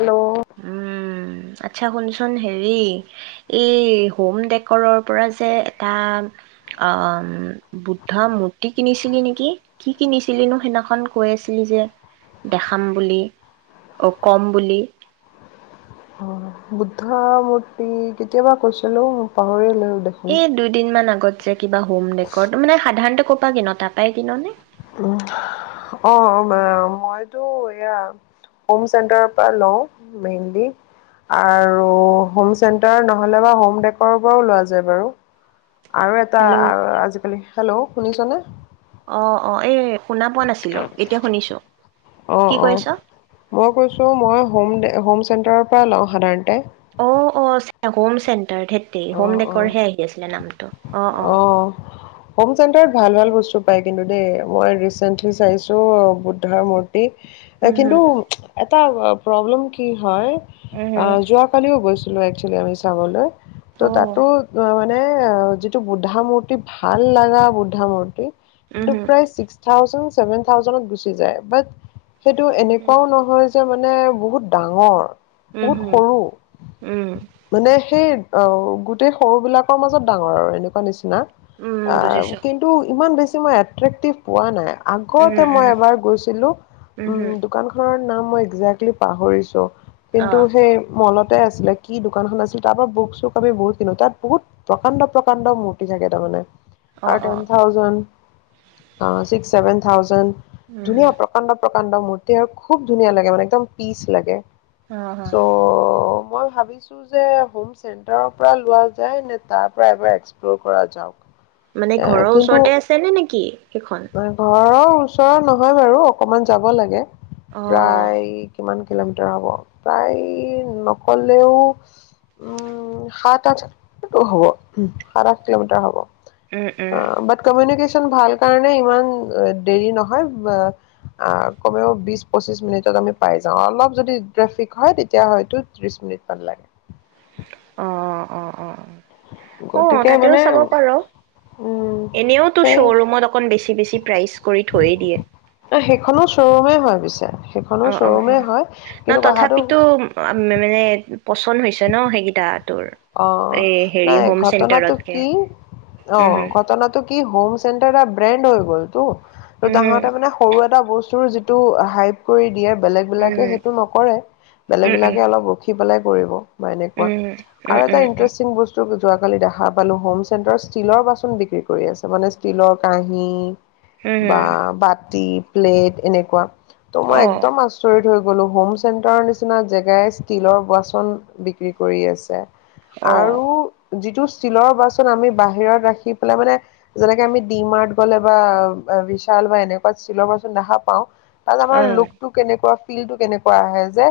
Hello উম আচ্ছা শুনচোন হেৰি এই হোম ডেকৰ পৰা যে এটা আহ বুদ্ধ মূৰ্তি কিনিছিলি নেকি কি কিনিছিলিনো সিদিনাখন কৈ আছিলি যে দেখাম বুলি অ কম বুলি অঁ বুদ্ধ কেতিয়াবা কৈছিলো পাহৰি এ দুইদিন মান আগত কিবা হোম মানে সাধাৰণতে ক' পৰা কিন তাৰাপাই কিন নে অঁ মইতো এয়া হোম চেণ্টাৰৰ পৰা লওঁ মেইনলি আৰু হোম চেণ্টাৰ নহলে বা হোম ডৰ পৰাও লোৱা যায় বাৰু আৰু এটা হেল্ল' আৰু আজিকালি হেল্ল' শুনিছনে অঁ অঁ এই শুনা পোৱা নাছিলোঁ এতিয়া শুনিছোঁ। অঁ কি কৈ অঁ আছ? মই কৈছো মই হোম দে হোম চেণ্টাৰৰ পৰা লওঁ সাধাৰণতে অঁ অঁ হোম চেণ্ট হোম ডেকৰহে আহি আছিলে নামটো অ', অ' অঁ হোম চেণ্টাৰত ভাল ভাল বস্তু পায় কিন্তু দেই মই ৰিচেণ্টলি চাইছোঁ বুদ্ধৰ মূৰ্তি উম, কিন্তু হুম, এটা প্ৰব্লেম কি হয় উম, হুম, অঁ যোৱা কালিও গৈছো একচোৱেলিমি চাবলৈ ত অ' তাতো মান এ এইটো বুধামূৰ্তি ভাল লগা বুধামূৰ্তি উম টো হুম প্ৰায় ছিক্স থাজে ছেভেন থাউজেণ্ড গুছি যায় সেইটো এনেকুৱাও নহয় যে মানে বহুত ডাঙৰ উম হম উম নে সেই অঁ গোটেই সৰু বিলাকৰ মাজত ডাঙৰ আৰু এনেকুৱা নিচিনা উম বুজিছো কিন্তু ইমান বেছি মই এট্ৰেক্টিভ পোৱা নাই। উম আগতে মই উম এবাৰ গৈছিলো উম দোকান খনত ন মই এক্জে্টলি পাহৰিছো। অ কিন্তু সেই মলত আছিলে কি দোকানখন আছিল তাৰ পৰা বুক চুক আমি বহুত কিনো তাত বহুত প্ৰকাণ্ড প্ৰকাণ্ড মূৰ্তি থাকে তাৰমানে। অ' টেন থাউজণ্ড অ' ছিক্স ছেভেন থাউজণ্ড। উম হুম ধুনীয়া প্ৰকাণ্ড প্ৰকা কাণ্ড মূৰ্তি আৰু খুব ধুনীয়া লাগে মে একদম পিচ লাগে। আহ হা। চ' মই ভাবি যে হম চেটাৰৰ পৰা লোৱা যায় নে তাৰ পৰা এবাৰ এক্সপ্লৰ কৰা যাওক। মানে ঘৰৰ ওচৰতে আছে নে নেকি? সেইখন তইি ঘৰ ওচৰৰ নহয় বাৰু অকমান যাব লাগে অ প্ৰায় কিমান কিলোমিটাৰ হ'ব প্ৰায় নকলেও উম সাত আঠটো হ'ব সাত আঠ কিলোমিটাৰ হ'ব অ' উম উম বাট কমনিকেশ ভাল কাৰণে ইমান দেৰি নহয় কমেও বি পঁচিশ মিনিটত আমি পাই যাওঁ অলপ যদি ট্ৰেফিক হয় তেতিয়া হয়তো ত্ৰিশ মিনিটমান লাগে। অ' অ' অ' অ'। অ' গতিকে তাতেও মানে চাব পাৰ উম এনেওতো সেই শ্ব'ৰুমত অকন বেছি বেছি প্ৰাইজ কৰি থৈয়ে দিয়ে। সেইখনো চ্বৰুমে হয় পিছে। সেইখনো অ অ অ শ্বৰুমেই হয় ন কিন্তু কথাটো তথাপিতো মানে পচন্দ হৈছে ন সেইকেইটাত? অ' নাই ঘটনাটো চেণ্টাৰতকে কি উম অ' হুম ঘটনাটো কি হোম চেণ্টাৰ ব্ৰেণ্ড হয় গ'ল তো। ত উম হুম তাহাঁতে মানে সৰু এটা বস্তু মোৰ যিটো হাইক কৰি দিয়ে বেলেগ বিলাকে উম সেইটো নকৰে বেলেগ উম উম বিলাকে অলপ ৰখি পেলাই কৰিব বা এনেকুৱা উম, আৰু উম, এটা উম, উম, ইন্টেৰেষ্টিং বস্তু যোৱাকালি দেখা পালো হোম চেণ্টাৰত ষ্টীলৰ বাচন বিক্ৰী কৰি আছে মানে ষ্টীলৰ কাঁহী উম, বা হুম, বাটি প্লেট এনেকুৱা ত মই অ', একদম আচৰিত থৈ গ'লো হোম চেণ্টাৰৰ নিচিনা জেগাই ষ্টীলৰ বাচন বিক্ৰী কৰি আছে অ', আৰু যিটো ষ্টীলৰ বাচন আমি বাহিৰত ৰাখি পেলাই মানে যেনেকে আমি ডি মাৰত গলে বা বিশাল বা এনেকুৱা ষ্টীলৰ বাচন দেখা পাওঁ তাত আমাৰ অ', লোকটো কেনেকুৱা বিল টো কেনেকুৱা আহে যে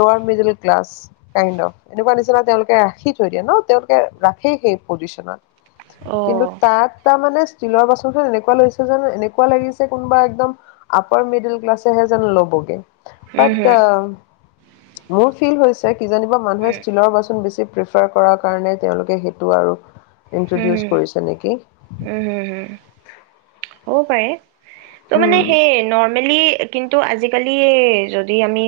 লোৱাৰ মৃদুল কলাচ কাইন্দ অফ ৰাখি থৈ দিয়ে ন তেওঁলোকে ৰাখেই সেই পজিচনত কিন্তু অ', তাত তাৰমানে ষ্টিলৰ বস্তুটো এনেকুৱা লৈছে যেন এনেকুৱা লাগিছে কোনোবা একদম আপাৰ মিডুল ক্লাছেহে যেন ল'বগে উম, বাত হুম, অ মোৰ ফিল হৈছে কিজানিবা মানুহে উম, ষ্টিলৰ বাচন বেছি প্ৰিফাৰ কৰাৰ কাৰণে তেওঁলোকে সেইটো আৰু হুম, ইন্ট্ৰডিউচ হুম, কৰিছে নেকি ক' পাৰে ত' উম মানে সেই নৰ্মেলি কিন্তু আজি আজিকালি এই যদি আমি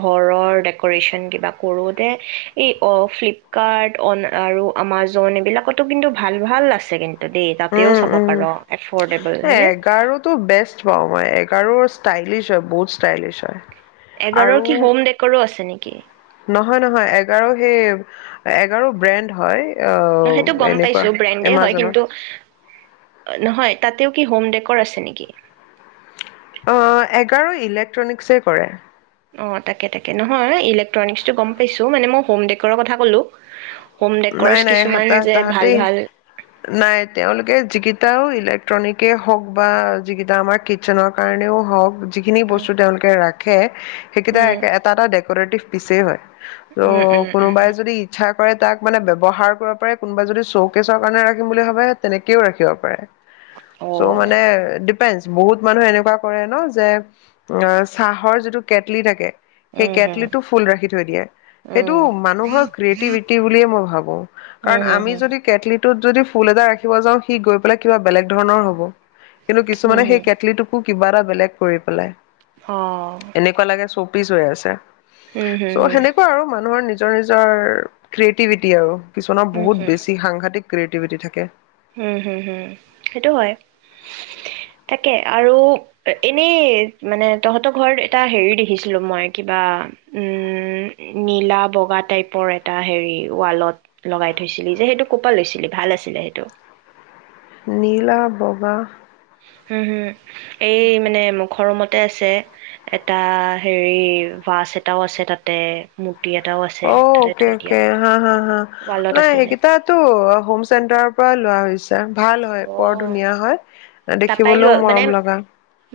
ঘৰৰ ডেকো'ৰেশ্যন কিবা কৰোঁতে এই ফ্লিপকাৰ্ট অন আৰু আমাজন এইবিলাকতো কিন্তু ভাল ভাল আছে কিন্তু তাতেই তাতেও উম চাব উম পাৰোঁ এঘাৰোতো বেষ্ট পাওঁ ই এগাৰোৰ ষ্টাইলিছ হয় বহুত ষ্টাইলিছ হয় এগাৰোৰ আৰু কি হোম ডেকৰো আছে নেকি হয় নহয় এঘাৰো সেই এঘাৰো ব্ৰেণ্ড হয় অ নহ সেইটো গম এনেকুৱা পাইছো ব্ৰেণ্ডে হয় এমাজনত কিন্তু নহয় তাতেও কি হোম ডেকৰ' আছে নেকি অ এঘাৰো ইলেক্ট্ৰনিকছে কৰে অ তাকে তাকে নহয় ইলেক্ট্ৰনিকচটো গম পাইছোঁ মানে মই হোম ডেকোৰৰ কথা ক'লো হোম ডেকৰছ নাই নাই হাহ কিছুমান যে ভাল তাহাঁতেই ভাল নাই তেওঁলোকে যিকেইটাও ইলেক্ট্ৰনিকেই হওক বা যিকেইটা আমাৰ কিটচেনৰ কাৰণেও হওক যিখিনি বস্তু তেওঁলোকে ৰাখে সেইকেইটা উম এটা এটা ডেক'ৰেটিভ পিছে হয় ত' উম উম উম কোনোবাই উম। যদি ইচ্ছা কৰে তাক মানে ব্যৱহাৰ কৰিব পাৰে কোনোবাই যদি শ্চ কেছৰ কাৰণে ৰাখিম বুলি ভাবে তেনেকেও ৰাখিব পাৰে। চ' অ' মানে বহুত মানুহে এনেকুৱা কৰে ন যে অ' চাহৰ যিটো কেটলি থাকে। সেই উম হুম কেটলিটো ফুল ৰাখি থৈ দিয়ে, সেইটো উম মানুহৰ ক্ৰিয়েটিভিটি বুলি বুলি মই ভাবো, উম কাৰণ হুম আমি হুম যদি কেটলি তোত যদি ফুল এটা ৰাখিব যাওঁ সি গৈ পেলাই কিবা বেলেগ ধৰণৰ হ'ব। কিন্তু উম কিছুমানে হুম সেই কেটলিটোকো কিবা এটা বেলেগ কৰি পেলাই। অ'। পিছ হৈ আছে। উম হুম চ' হুম সেনেকুৱা আৰু মানুহৰ নিজৰ নিজৰ নিজৰ। ক্ৰিয়েটিভিটি আৰু। ো কিছুমানৰ উম বহুত হুম বেছি সাংঘাটিক। ক্ৰিয়েটিভিটি থাকে। উম হম হম, সেইটো হয় তাকে আৰু এনেই মানে তহঁতৰ ঘৰত এটা হেৰি দেখিছিলো মই কিবা উম নীলা বগা টাইপৰ এটা হেৰি ৱালত লগাই থৈছিলি যে সেইটো ক'ৰপা লৈছিলি ভাল আছিলে সেইটো। নীলা বগা হুম, হুম। এই মানে মুখৰ ৰূমত। আছে এটা হেৰি বাছ এটাও আছে তাতে। এটাও আছে অ' তাতে অকে, থৈ দিয়া অকে, হা, হা, হা ৱালত নাই আছে যে সেইকেইটাটো হোম চেণ্টাৰৰ পৰা লোৱা হৈছে। ভাল হয় অ বৰ ধুনীয়া হয় দেখিবলৈও মৰম লগা।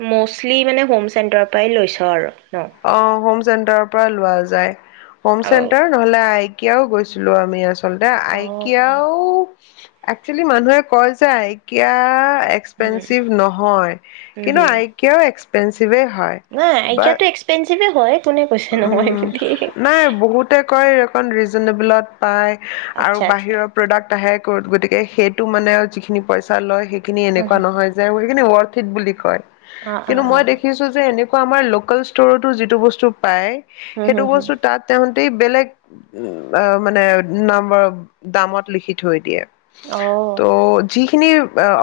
ম'ষ্টলী মানে হোম চেণ্টাৰৰ পৰাই লৈছ আৰু। ন অ' হোম চেণ্টাৰৰ পৰা লোৱা যায় হোম অ চেণ্টাৰ নহলে আ কিয় গৈছিলো আমি আচলতে। আচলতে অ আয়কিয়াও। একচুৱেলি মানুহে কয় যে আয়কিয়া। উম এক্সপেঞ্চিভ নহয় উম কিন্তু হম আয়কিয়াও। পেঞ্চ পেঞ্চিভে হয়। একপেঞ্চিভে হয়। কোনে কৈছে নহয় উম বুলি নাই বহুতে কয় অকণ। ৰিজন তেবুলত। পায় আৰু আচ্ছা আচ্ছা বাহিৰৰ প্ৰডাক্ট আহে। গতিকে সেইটো মানে আৰু যিখিনি পইচা লয়। সেইখিনি হা এনেকোৱা হা নহয় যে সেইখিন ৱৰ্ড ঠিক বুলি কয়। অ অ অ কিন্তু মই দেখিছো যে এনেকোৱা। আমাৰ লোকেল ষ্ট'ৰতো যিটো বস্তু। পায়। হুম সেইটো হুম হুম বস্তু তাত তেওঁ। গোটেই বেলেগ মানে নম্বৰ দামত লিখি থৈ দিয়ে। অ ত' যিখিনি।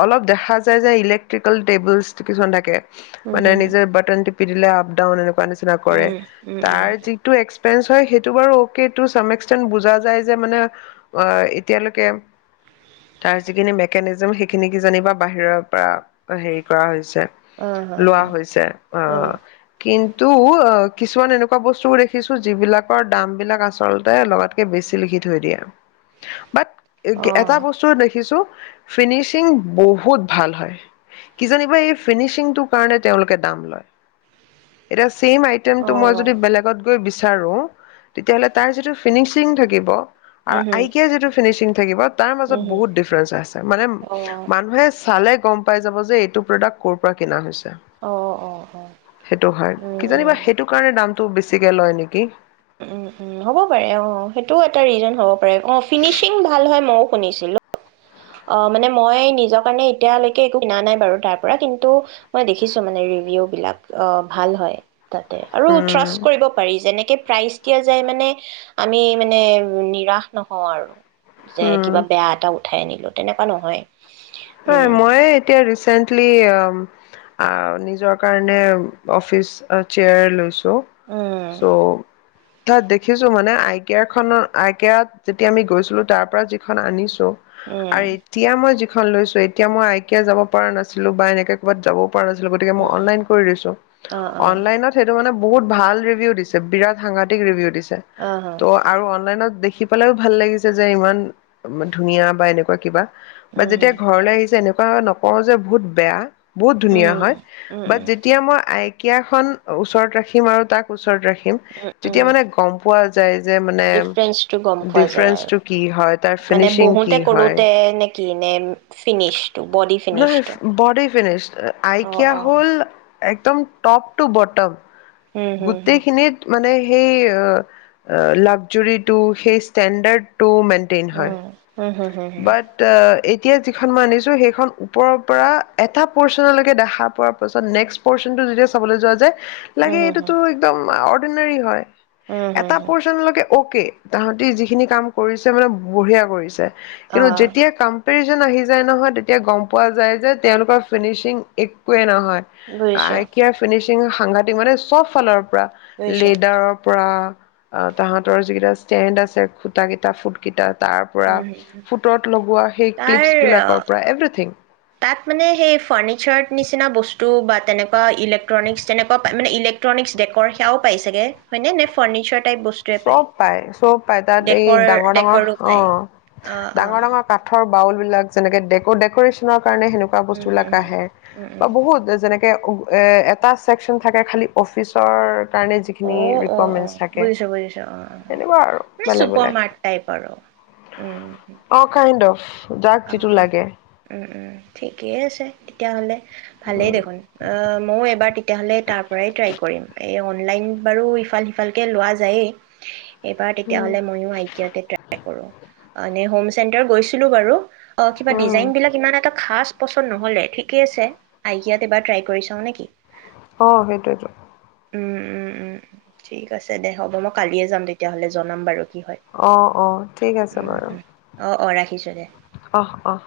অলপ দেখা যায় যে ইলেক্ট্ৰিকেল টেবুলছ কিছুমান থাকে্ হুম মানে হুম হুম নিজৰ বটন টিপ পি দিলে আপ ডাউন এনে নিচিনা কৰে। উম উম উম তাৰ যিটো এক পেঞ হয় সেইতো বাৰু অকে তো চামএকচেন্ট বুজা যায় যে মানে এতিয়ালৈকে হায়াৰ ছেকেণ্ডাৰী ভেকেনেজম সেইখিনিকে যেনিবা বাহিৰৰ পৰা হেৰি কৰা হৈছে। অ হা লোৱা হা হৈছে আহ কিন্ত। তো কিছুমান এনেকুৱা বস্তুও দেখিছো যিবিলাকৰ দামবিলাক আচলতে লগাতকে বেছি লিখি থৈ দিয়ে বাট। এ অ এটা বস্তু দেখিছো। ফিনিচিং বহুত ভাল হয় কিজানিবা এই ফিনিচিংটোৰ কাৰণে তেওঁলোকে দাম লয় এতিয়া চেম। অ অ টেমটো মই যদি বেলেগত গৈ বিচাৰো। বিচাৰোঁ তেতিয়া হ'লে তাৰ যিটো ফিনিচিং থাকিব। আৰু হুম হুম আয়কিয়া যিটো ফিনিচিং। থাকিব। তাৰ হুম মাজত হুম বহুত ডিফাৰেঞ্চ আছে মানে অ মানুহে চালে গম পাই যাব যে এইটো প্ৰডাক্ট ক'ৰ পৰা কিনা হৈছে। অ অ অ সেইটো হয় উম কি জানিবা সেইটো। দামতটো বেছিকে লয় নেকি। উম উম হ'ব পাৰে অ' সেইটোও এটা ৰিজন হ'ব পাৰে অ' ফিনিচিং ভাল হয় মইও শুনিছিলো। অ' মানে মই নিজৰ কাৰণে এতিয়ালৈকে একো কিনা নাই বাৰু তাৰ পৰা কিন্তু মই দেখিছো মানে ৰিভিউবিলাক অ' ভাল হয়। তাতে আৰু উম ট্ৰাষ্ট কৰিব পাৰি যেনেকে প্ৰাইজ। তেতিয়া যাই মানে আমি মানে নিৰাশ নহওঁ আৰু। যে, উম কিবা বেয়া এটা উঠাই আনিলো। তেনেকুৱা নহয়। হয় উম মই এতিয়া ৰিচেন্ট লি অ', নিজৰ কাৰণে অ'ফিচ চেয়াৰ লৈছো। উম চ' চ' তাত দেখিছো মানে আই কে খনত আই কোত যেতিয়া আমি গৈছিলো তাৰ পৰা যিখন আনিছো উম আৰু এতিয়া মই খন লৈছো এতিয়া মই আইকিয়া যাব পৰা নাছিলো বা এনেকে ক'ৰবাত যাব পৰা নাছিলো গতিকে মই উম অনলাইন কৰি দিছো, অ অ অনলাইনত সেইটো মানে বহুত ভাল ৰিভিউ দিছে বিৰাট সাংঘাটিক ৰিভিউ দিছে। অ অ ত' আৰু অনলাইনত দেখি শি পালেও ভাল লাগিছে যে ইমান ধুনীয়া বা এনেকুৱা কিবা। বা উম উম তেতিয়া ঘৰলৈ আহিছে এনেক কুৱা নকওঁ যে বহুত বেয়া বহুত ধুনীয়া উম হয় উম বাট যেতিয়া মই আই কিয়া খন ওচৰত ৰাখিম আৰু তাক ওচৰত ৰাখিম উম খিম তেতিয়া উম মানে গম পোৱা যায় যে মানে ডিফাৰেঞ্চটো গম পোৱা যায় আৰু ডিফাৰেঞ্চটো কি হয়, তাৰ মানে ফিনিচিং বহুতে কি হয়। কৰোতে নে কি নে ফিনিচটো বডি নাই, ফিনিচটো ব'ডি ফিনিচটো অ আইকিয়া অ হ'ল একদম টপ টু বটম। হুম হুম গোটেইখিনিত মানে সেই লাগজৰিটো সেই ষ্টেডাৰ্ড টো মেন্টেইন হয়, উম হুম হুম হুম বাট অ', এ এতিয়া যিখন মই আনিছোঁ সেইখন ওপৰৰ পৰা এটা প'ৰ্চনলৈকে দেখা পোৱাৰ পাছত নেক্সট প'ৰ্চনটো যেতিয়া চাবলৈ যোৱা যে উম, হম, হম। একদম অৰ্ডিনাৰী হয়। হুম এটা হুম পৰ্চনলৈকে ওকে তাঁহাতি যিখিনি কাম কৰিছে মানে বঢ়িয়া কৰিছে। অ কিন্তু যেতিয়া কম্পেৰি আহি যায় নহয় তেতিয়া গম পোৱা যায় যে তেওঁলোকৰ ফিনিচিং একোৱে নহয়। হয় বুজিছো আইকিয়াৰ ফিনিচিং সাংঘাটিক মানে চব ফালৰ পৰা বুজিছো লেডাৰৰ পৰা অ', তাহতৰ যিকেইটা ষ্টেণ্ড আছে খুটাকেইটাৰ ফুটকেইটাত তাৰ পৰা উম হুম হুম। ফুটত লগোৱা সেই তাৰ ক্লিপছ অ, বিলাকৰ পৰা এভ্ৰিথিং তাত মানে সেই ফাৰ্নিচাৰ নিচিনা বস্তু বা তেনেকুৱা ইলেকট্ৰনিক্স তেনেকুৱা মানে ইলেকট্ৰনিক্স ডেক'ৰ সেয়াও পাই চাগে হয়নে নে ফাৰ্নিচাৰ চব পাই চব পাই তাত এই ডেকৰ ডাঙৰ ডাঙৰ ডেকৰো অ পায় অ অ ডাঙৰ ডাঙৰ কাঠৰ বাউল বিলাক যেনেকে ডে'ক ডেক'ৰেচনৰ কাৰণে সেনেকুৱা উম বস্তুবিলাক হুম হুম আহে উম বা উম বহুত যেনেকে এ এটা ছেকচন থাকে খালি অফিচৰ কাৰণে অ যিখিনি অ অ ৰিকয়াৰমেণ্টছ থাকে বুজিছো বুজিছো তেনেকুৱা আৰু মানে বেলেগ চুপাৰ বেলেগ মাৰ্ট টাইপ আৰু উম উম অ কাইণ্ড অফ যাক যিটো লাগে উম উম ঠিকেই আছে তেতিয়াহ'লে ভালেই উম দেখোন অ মও এবাৰ তেতিয়াহ'লে তাৰ [unintelligible] ট্ৰাই কৰিম এই অনলাইন বাৰু ইফাল সিফালকে লোৱা যায়েই এইবাৰ উম তেতিয়াহ'লে মইও আইকিয়াতে ট্ৰাই কৰো মানে হোম চেণ্টাৰ গৈছিলোঁ বাৰু অ কিবা উম ডিজাইনবিলাক ইমান এটা খাচ পচন নহলে ঠিকে আছে আইকিয়াত এবাৰ ট্ৰাই কৰি চাও নেকি? অ সেইটোৱেতো উম উম উম ঠিক আছে দে হ'ব মই কালিয়ে যাম তেতিয়াহ'লে জনাম বাৰু কি হয় অ অ ঠিক আছে উম বাৰু উম [unintelligible] অহ অ